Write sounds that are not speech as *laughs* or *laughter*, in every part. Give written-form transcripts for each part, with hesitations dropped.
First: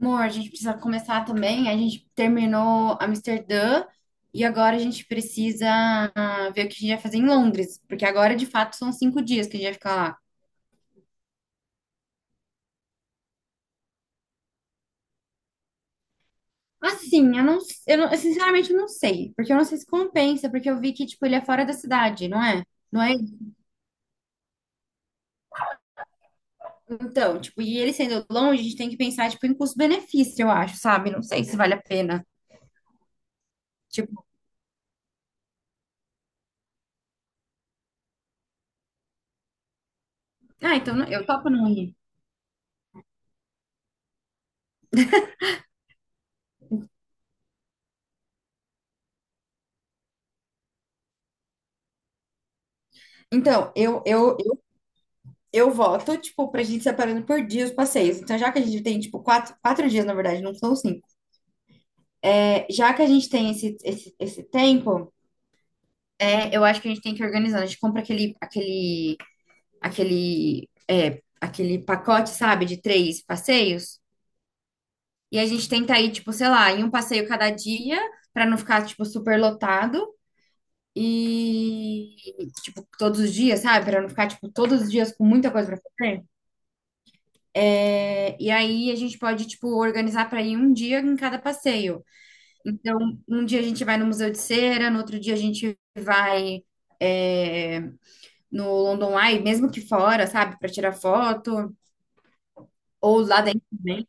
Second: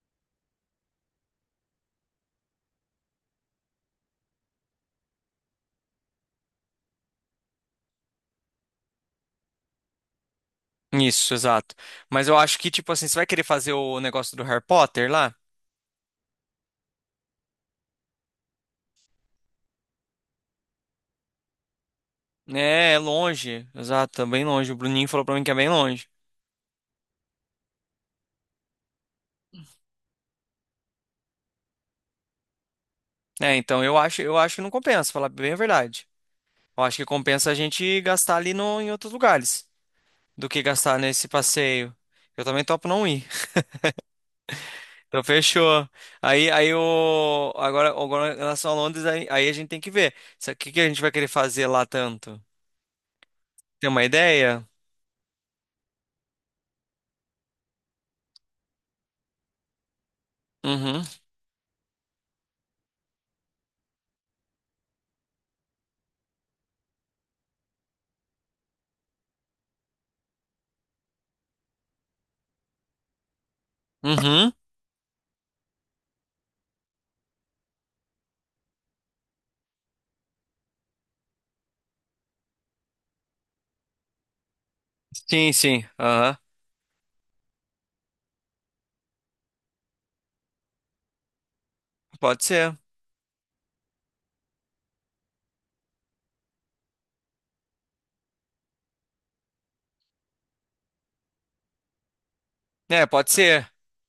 Amor, a gente precisa começar também. A gente terminou Amsterdã e agora a gente precisa ver o que a gente vai fazer em Londres, porque agora de fato são 5 dias que a gente vai ficar lá. Isso, exato. Mas eu acho que, tipo assim, você vai querer fazer o negócio do Harry Potter lá? Assim, eu sinceramente não sei, porque eu não sei se compensa, porque eu vi que tipo ele é fora da cidade, não é? É, é Não é? longe. Exato, é bem longe. O Bruninho falou pra mim que é bem longe. Então, tipo, e ele sendo longe, a gente tem que pensar tipo em custo-benefício, eu acho, sabe? Não sei se vale a pena. É, então eu acho, Tipo, eu acho que não compensa, falar bem a verdade. Eu acho que compensa a gente gastar ali no, em outros lugares do que gastar eu nesse topo não passeio. ir. Eu também topo não ir. *laughs* Então fechou. Aí, aí o agora em relação a Londres, aí a gente tem que ver. O que que a gente vai querer fazer lá tanto? Então, Tem eu, uma eu, ideia? eu voto, tipo, pra gente separando por dia os passeios. Então, já que a gente tem, tipo, quatro dias, na verdade, não são Uhum. 5. É, já que a gente tem esse tempo, eu acho que a gente tem que organizar. A gente compra aquele pacote, sabe, de três passeios. Uhum. E a gente tenta ir, tipo, sei lá, em um passeio cada dia, pra não ficar, tipo, super lotado. E, tipo, todos os dias, sabe? Pra não ficar, tipo, todos os dias com muita Sim, coisa pra sim. fazer. Aham. E aí a gente pode, tipo, organizar para ir um dia em cada passeio. Pode ser. Então, um dia a gente vai no Museu de Cera, no outro dia a gente vai é, no London Eye, mesmo que fora, sabe, para tirar foto, É, ou pode lá dentro ser. também,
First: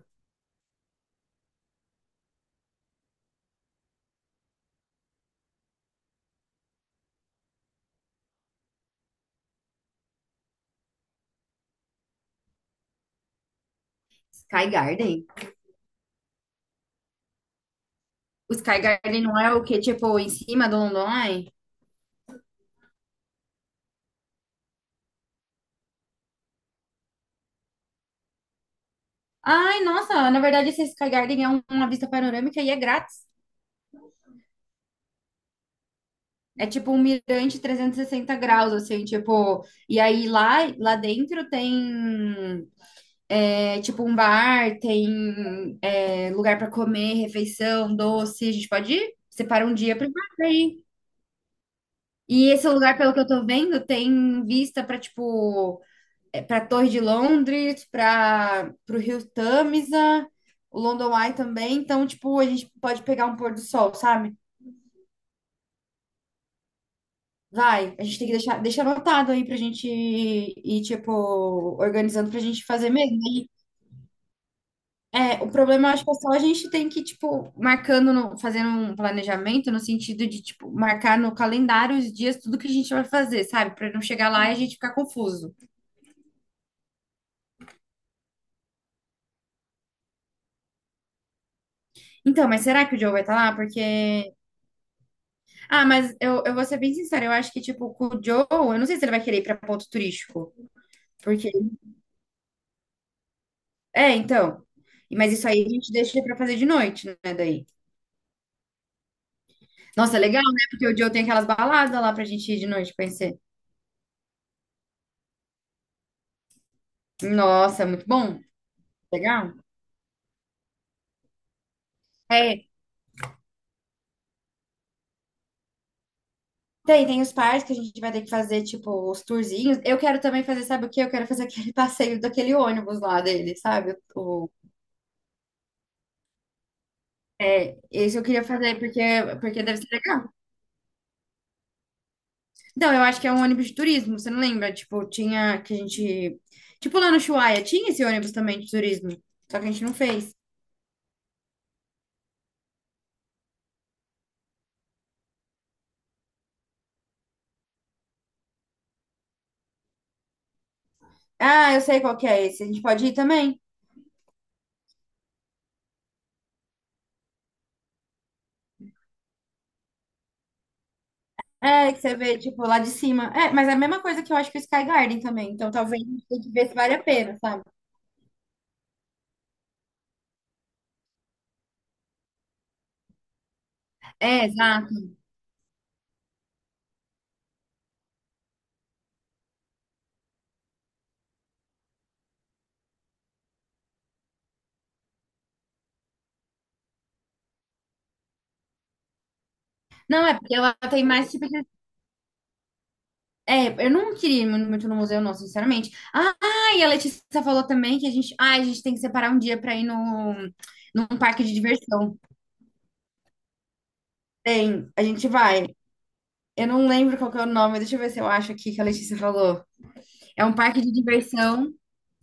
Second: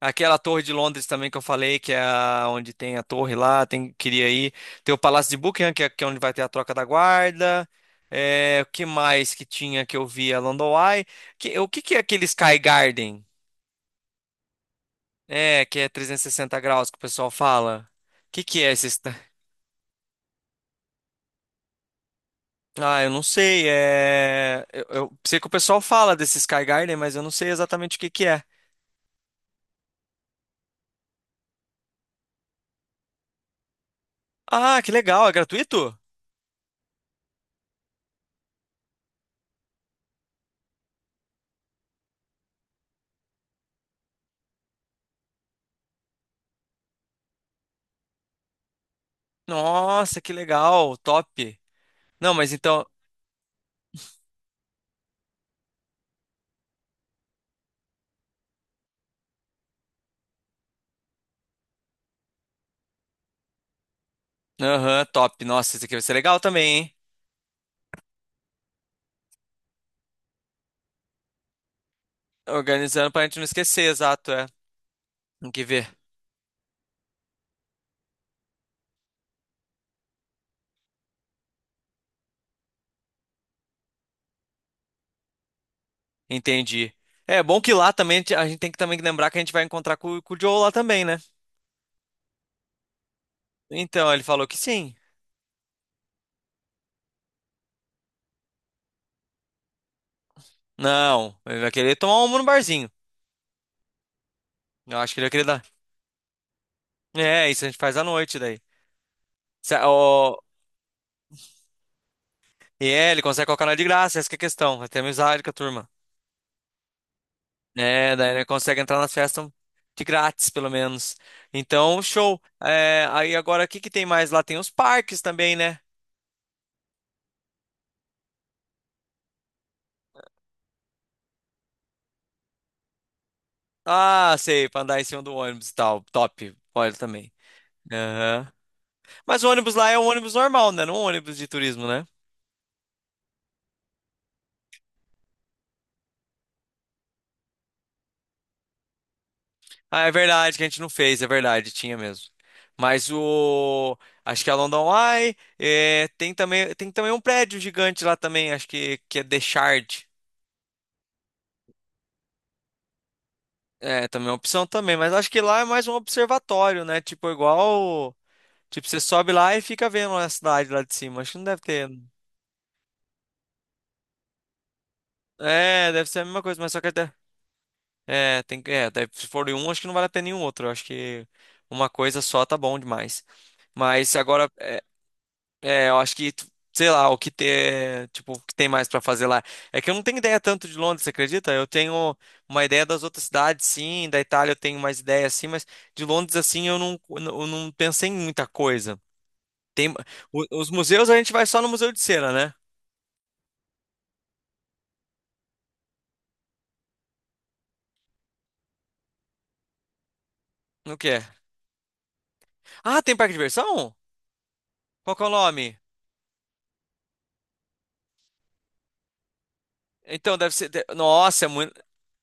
Aquela torre de Londres também que eu falei, que é onde tem a torre lá, tem, queria ir. Tem o Palácio de Buckingham, que é onde vai ter a troca da guarda. É, o que mais que tinha que eu vi? A London Eye. O que que é aquele Sky Garden? Sky Garden. É, que é 360 graus que o pessoal fala. O que O que é Sky esse? Garden não é o que, tipo, em cima do London Eye? Ah, eu não sei. Eu sei que o pessoal fala desse Sky Garden, mas eu não sei exatamente o que que é. Ai, nossa, na verdade esse Sky Garden é uma vista panorâmica e é grátis. Ah, que legal. É gratuito? É tipo um mirante 360 graus, assim, tipo, e aí lá dentro tem, é, tipo um bar, tem lugar para comer, refeição, doce. A gente pode ir? Separa um dia para Nossa, que ir. legal. Top. Não, E mas esse então. lugar, pelo que eu tô vendo, tem vista para tipo, para Torre de Londres, para o Rio Tâmisa, o London Eye também. Então, tipo, a gente pode pegar um pôr do sol, sabe? Aham, top. Nossa, isso aqui vai ser legal também, hein? Vai, a gente tem que deixar, deixa anotado aí pra gente ir, tipo, organizando pra gente fazer Organizando mesmo, pra gente não né? esquecer, exato, é. É, o Tem que ver. problema, acho que é só a gente tem que, tipo, marcando, fazendo um planejamento no sentido de, tipo, marcar no calendário os dias, tudo que a gente vai fazer, sabe? Pra não chegar lá e a gente ficar confuso. Entendi. É bom que lá também a gente tem que também lembrar que a gente vai encontrar com o Joe lá também, né? Então, mas será que o Joe vai estar lá? Então, ele Porque. falou que sim. Ah, mas eu vou ser bem sincera, eu acho que, tipo, com o Joe, eu não sei se ele vai querer ir pra ponto turístico. Não, Porque. ele vai querer tomar uma no barzinho. É, então. Eu acho que ele vai Mas querer isso dar. aí a gente deixa pra fazer de noite, né? É, isso Daí. a gente faz à noite daí. Nossa, Ó, legal, né? Porque o Joe tem aquelas baladas lá pra gente ir de e noite é, ele conhecer. consegue colocar nós de graça, essa que é a questão. Vai ter amizade com a turma. Nossa, muito É, daí bom. ele consegue entrar nas festas Legal. de grátis, pelo menos. Então, show. É, É, aí agora, o que que tem mais lá? Tem os parques também, né? tem os parques que a gente vai ter que fazer, tipo, os tourzinhos. Eu quero também fazer, sabe o quê? Eu quero fazer aquele *laughs* passeio daquele ônibus lá dele, sabe? Ah, sei, pra andar em cima do ônibus e tal. Top, olha também. Esse eu queria Aham. fazer porque, Mas o porque ônibus deve ser lá é um legal. ônibus normal, né? Não um ônibus de turismo, né? Não, eu acho que é um ônibus de turismo, você não lembra? Tipo, tinha que a gente. Tipo, lá no Ushuaia, tinha esse ônibus também de turismo, só que a gente não Ah, é fez. verdade que a gente não fez, é verdade, tinha mesmo. Mas o. Acho que é a London Eye. É, tem também um prédio gigante lá também, acho que é The Shard. Ah, eu sei qual que é esse. A gente pode ir também? É, também é uma opção também, mas acho que lá é mais um observatório, né? Tipo, igual. Tipo, você sobe lá e fica vendo a cidade lá de cima. Acho que não deve ter. É, que você vê, tipo, lá de cima. É, mas é a mesma coisa que eu acho que o Sky Garden também. Então, É, talvez a deve ser a gente mesma tenha que coisa, ver mas se só que. vale a pena, sabe? É, tem, é, se for em um, acho que não vale a pena nenhum outro. Eu acho que uma coisa só tá bom demais. Mas É, agora. Exato. É, eu acho que, sei lá, tipo, o que tem mais pra fazer lá. É que eu não tenho ideia tanto de Londres, você acredita? Eu tenho uma ideia das outras cidades, sim, da Itália eu tenho mais ideia, assim, mas de Londres, assim, eu não pensei em muita coisa. Tem, Não, é porque os ela tem museus a mais gente vai tipo de. só no Museu de Cera, né? É, eu não queria ir muito muito no museu, não, sinceramente. Ah, e a Letícia falou também que a gente tem que separar um dia para ir no, No num que é? parque de diversão. Ah, tem parque de diversão? Tem, a Qual que é gente o nome? vai. Eu não lembro qual que é o nome, deixa eu ver se eu acho aqui que a Letícia falou. Então, É deve um ser. parque de Nossa, é muito. diversão.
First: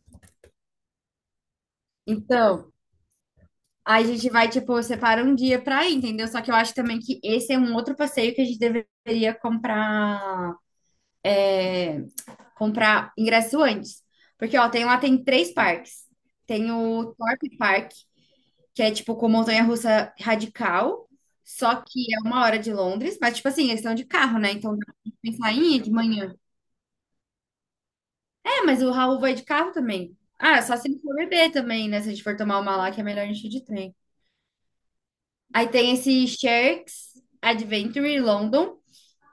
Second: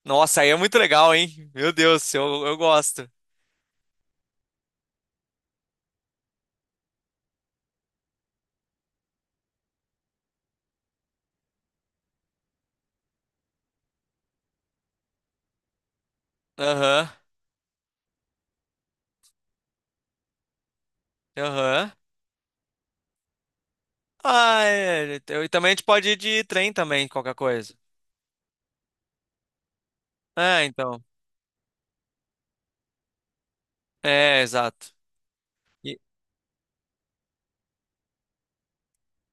Nossa, aí é muito legal, hein? Meu Deus, eu Então, gosto. a gente vai, tipo, separa um dia para ir, entendeu? Só que eu acho também que esse é um outro passeio que a gente deveria comprar ingresso antes. Porque, ó, tem lá tem três parques. Tem Aham, o Thorpe Park, que é tipo com montanha-russa radical, só aham. que é uma hora de Londres, mas tipo assim, eles estão de carro, né? Ah, Então dá pra é. E pensar também a em ir gente de pode ir manhã. de trem também, qualquer coisa. É, mas o Raul vai de carro também. Ah, É, só se ele então. for beber também, né? Se a gente for tomar uma lá, que é melhor a gente ir de trem. É, exato. Aí tem E- esse Sharks Adventure London,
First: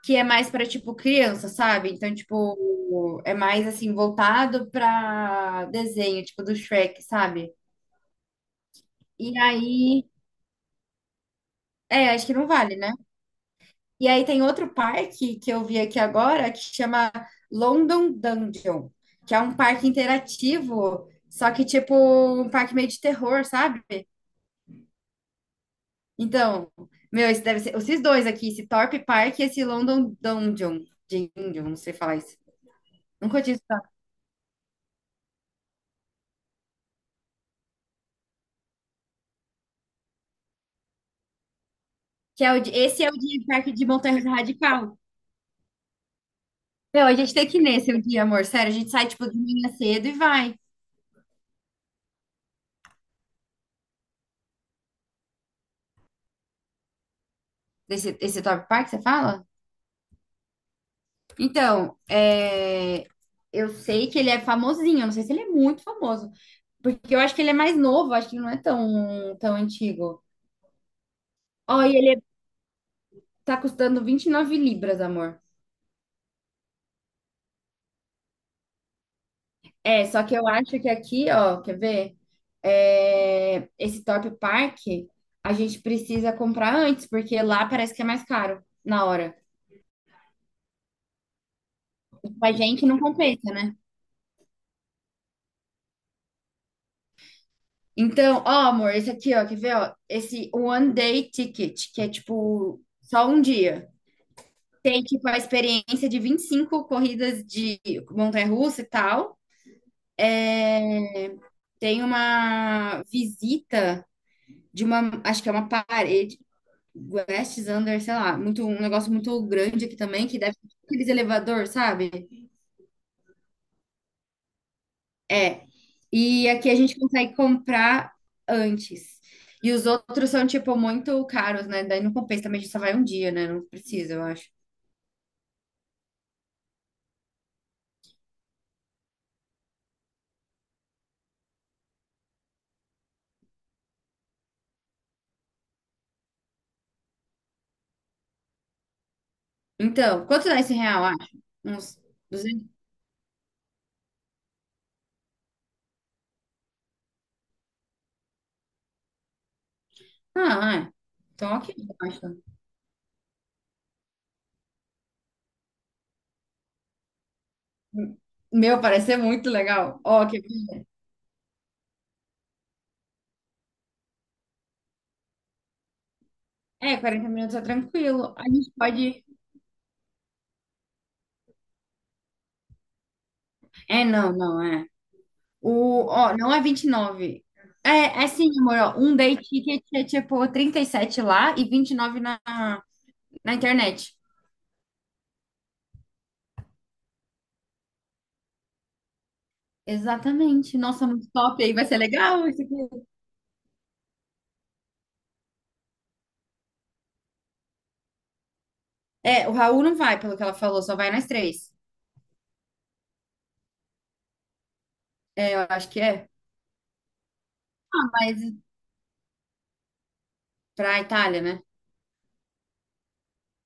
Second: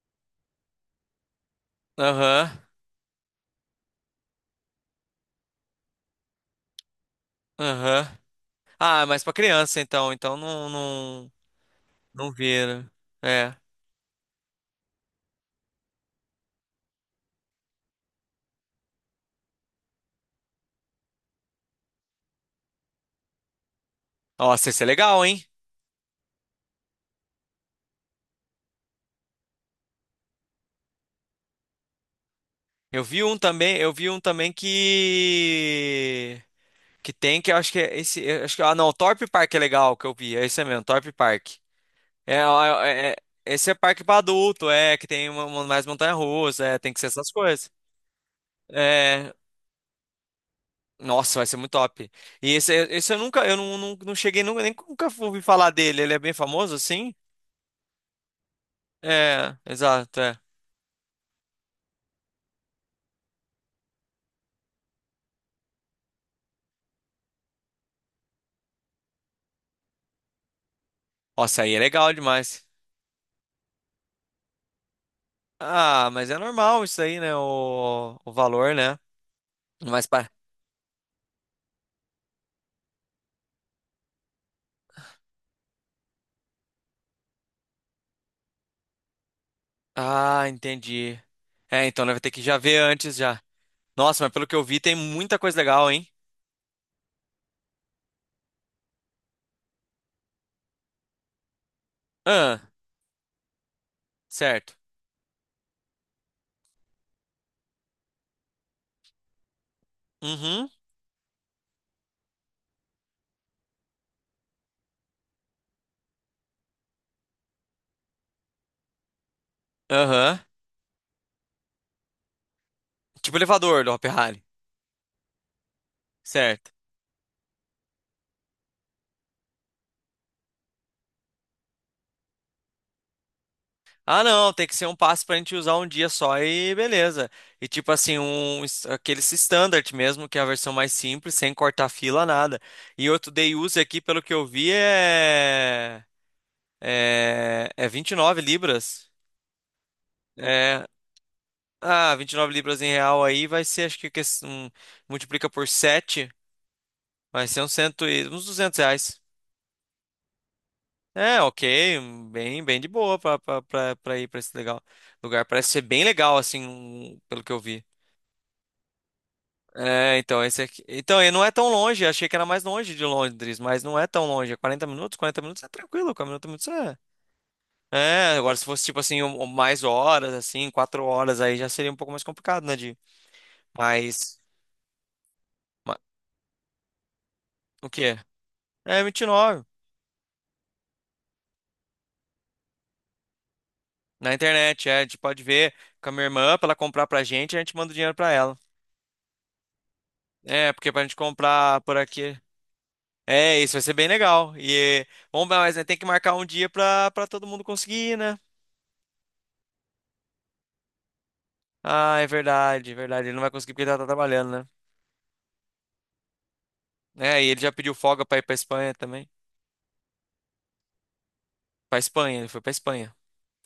que é mais para tipo criança, sabe? Então, Aham, tipo, é mais assim voltado para desenho, tipo do Shrek, sabe? aham. Ah, mas E pra criança, aí, então. Então não, não, acho não que não vale, vira. né? É. E aí tem outro parque que eu vi aqui agora que chama London Dungeon, que é um parque interativo, só que tipo um parque meio de terror, sabe? Nossa, esse é legal, hein? Então, meu, esse deve ser esses dois aqui, esse Thorpe Park e esse London Dungeon, Dungeon, não sei falar isso. Eu vi um Nunca tinha também, escutado. eu vi um também que... Que tem, que eu acho que é esse... eu acho que, ah, não, Torpe Park é legal, que eu vi. É esse mesmo, Torpe Park. Que É, é ó, esse é é, o de é, parque esse é de parque pra montanha adulto, é, radical. que tem uma, mais montanha-russa, é, tem que Meu, ser a essas gente tem que ir coisas. nesse um dia, amor. Sério, a gente sai tipo É, de manhã cedo e vai. nossa, vai ser muito top. E esse eu nunca, eu não cheguei, nunca, nem nunca ouvi falar dele. Ele é bem famoso, assim? Esse Thorpe Park, você fala? É, exato, é. Então, eu sei que ele é famosinho, eu não sei se ele é muito famoso, porque eu acho que ele é mais novo, acho que ele não é tão, tão antigo. Nossa, aí é Ó, e legal ele demais. tá custando £29, amor. Ah, mas é normal isso aí, né? O valor, né? É, Mas só para. que eu acho que aqui, ó, quer ver? É, esse Top Park, a gente precisa comprar antes, porque lá parece que é mais caro na hora. Ah, entendi. É, então né, vai ter que Pra já ver gente não antes já. compensa, né? Nossa, mas pelo que eu vi, tem muita coisa legal, hein? Então, ó, amor, esse aqui, ó, quer ver, ó? Esse One Day Ticket, que é Ah, tipo só um dia. certo. Tem, tipo, a experiência de 25 corridas de montanha-russa e tal. Uhum, É, tem uma visita de uma, acho que é uma parede, West Under, sei lá, muito, um negócio muito grande aqui também, aham. que deve ter aqueles elevador, sabe? Tipo elevador do Hopi Hari. É. E Certo. aqui a gente consegue comprar antes. E os outros são, tipo, muito caros, né? Daí não compensa também, a gente só vai um dia, né? Não precisa, eu Ah, acho. não, tem que ser um passe pra gente usar um dia só e beleza. E tipo assim, aquele standard mesmo, que é a versão mais simples, sem cortar fila, nada. E outro day use aqui, pelo que eu vi, é 29 libras. Então, quanto dá esse É, real, acho? Uns ah, 29 200. libras em real aí vai ser, acho que multiplica por 7, vai ser uns R$200. Ah, é. É, Então, ok, ok, um, basta. bem de boa pra ir pra esse legal lugar. Parece ser bem legal, assim, pelo que eu vi. Meu, parece ser muito legal. É, Ó, que... então, esse aqui. Então, e não é tão longe, achei que era mais longe de Londres, mas não é tão longe. É 40 minutos, 40 minutos é tranquilo, 40 minutos É, é. 40 minutos é tranquilo. É, A agora se gente fosse tipo assim, pode. Mais horas, assim, 4 horas, aí já seria um pouco mais complicado, né, de. É, não, Mas. não, é. ma- Ó, não é 29. O quê? É, sim, amor, ó. É Um vinte e day nove. ticket é tipo 37 lá e 29 na internet. Na internet, é. A gente pode ver com a minha irmã pra ela comprar pra gente, a gente manda o dinheiro pra ela. É, Exatamente. porque pra Nossa, gente muito top. Aí comprar vai por ser aqui. legal isso aqui. É, isso vai ser bem legal. E. Vamos, mas né, tem que marcar um dia pra todo mundo conseguir, né? É, o Raul não vai, pelo que ela falou, só vai nós três. Ah, é verdade, é verdade. Ele não vai conseguir porque ele já tá trabalhando, né? É, eu acho que é. É, e ele já pediu Ah, folga pra mas ir pra Espanha também. pra Itália, né? Pra Espanha, ele foi pra Espanha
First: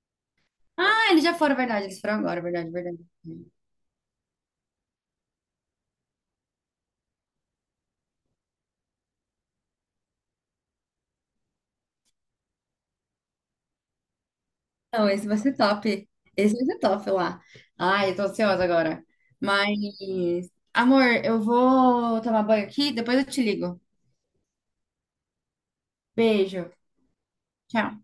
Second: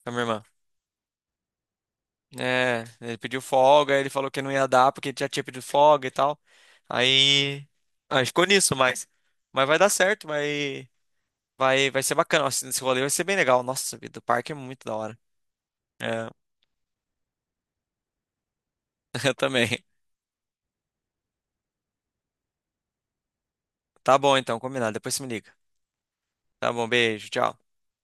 com a minha irmã. Ah, eles já foram, verdade. Eles foram agora, verdade, É, verdade. ele pediu folga, ele falou que não ia dar porque ele já tinha pedido folga e tal. Aí, aí ficou nisso, mas vai dar certo, vai, vai ser bacana. Nossa, esse rolê vai ser bem legal. Nossa, vida, o parque é muito da Não, hora. esse vai ser top. É, Esse vai ser top lá. Ai, eu tô ansiosa agora. *laughs* eu também. Mas, amor, eu vou tomar banho aqui, depois eu te ligo. Tá bom, então, combinado. Depois você me liga. Beijo. Tá bom, beijo, tchau. Tchau.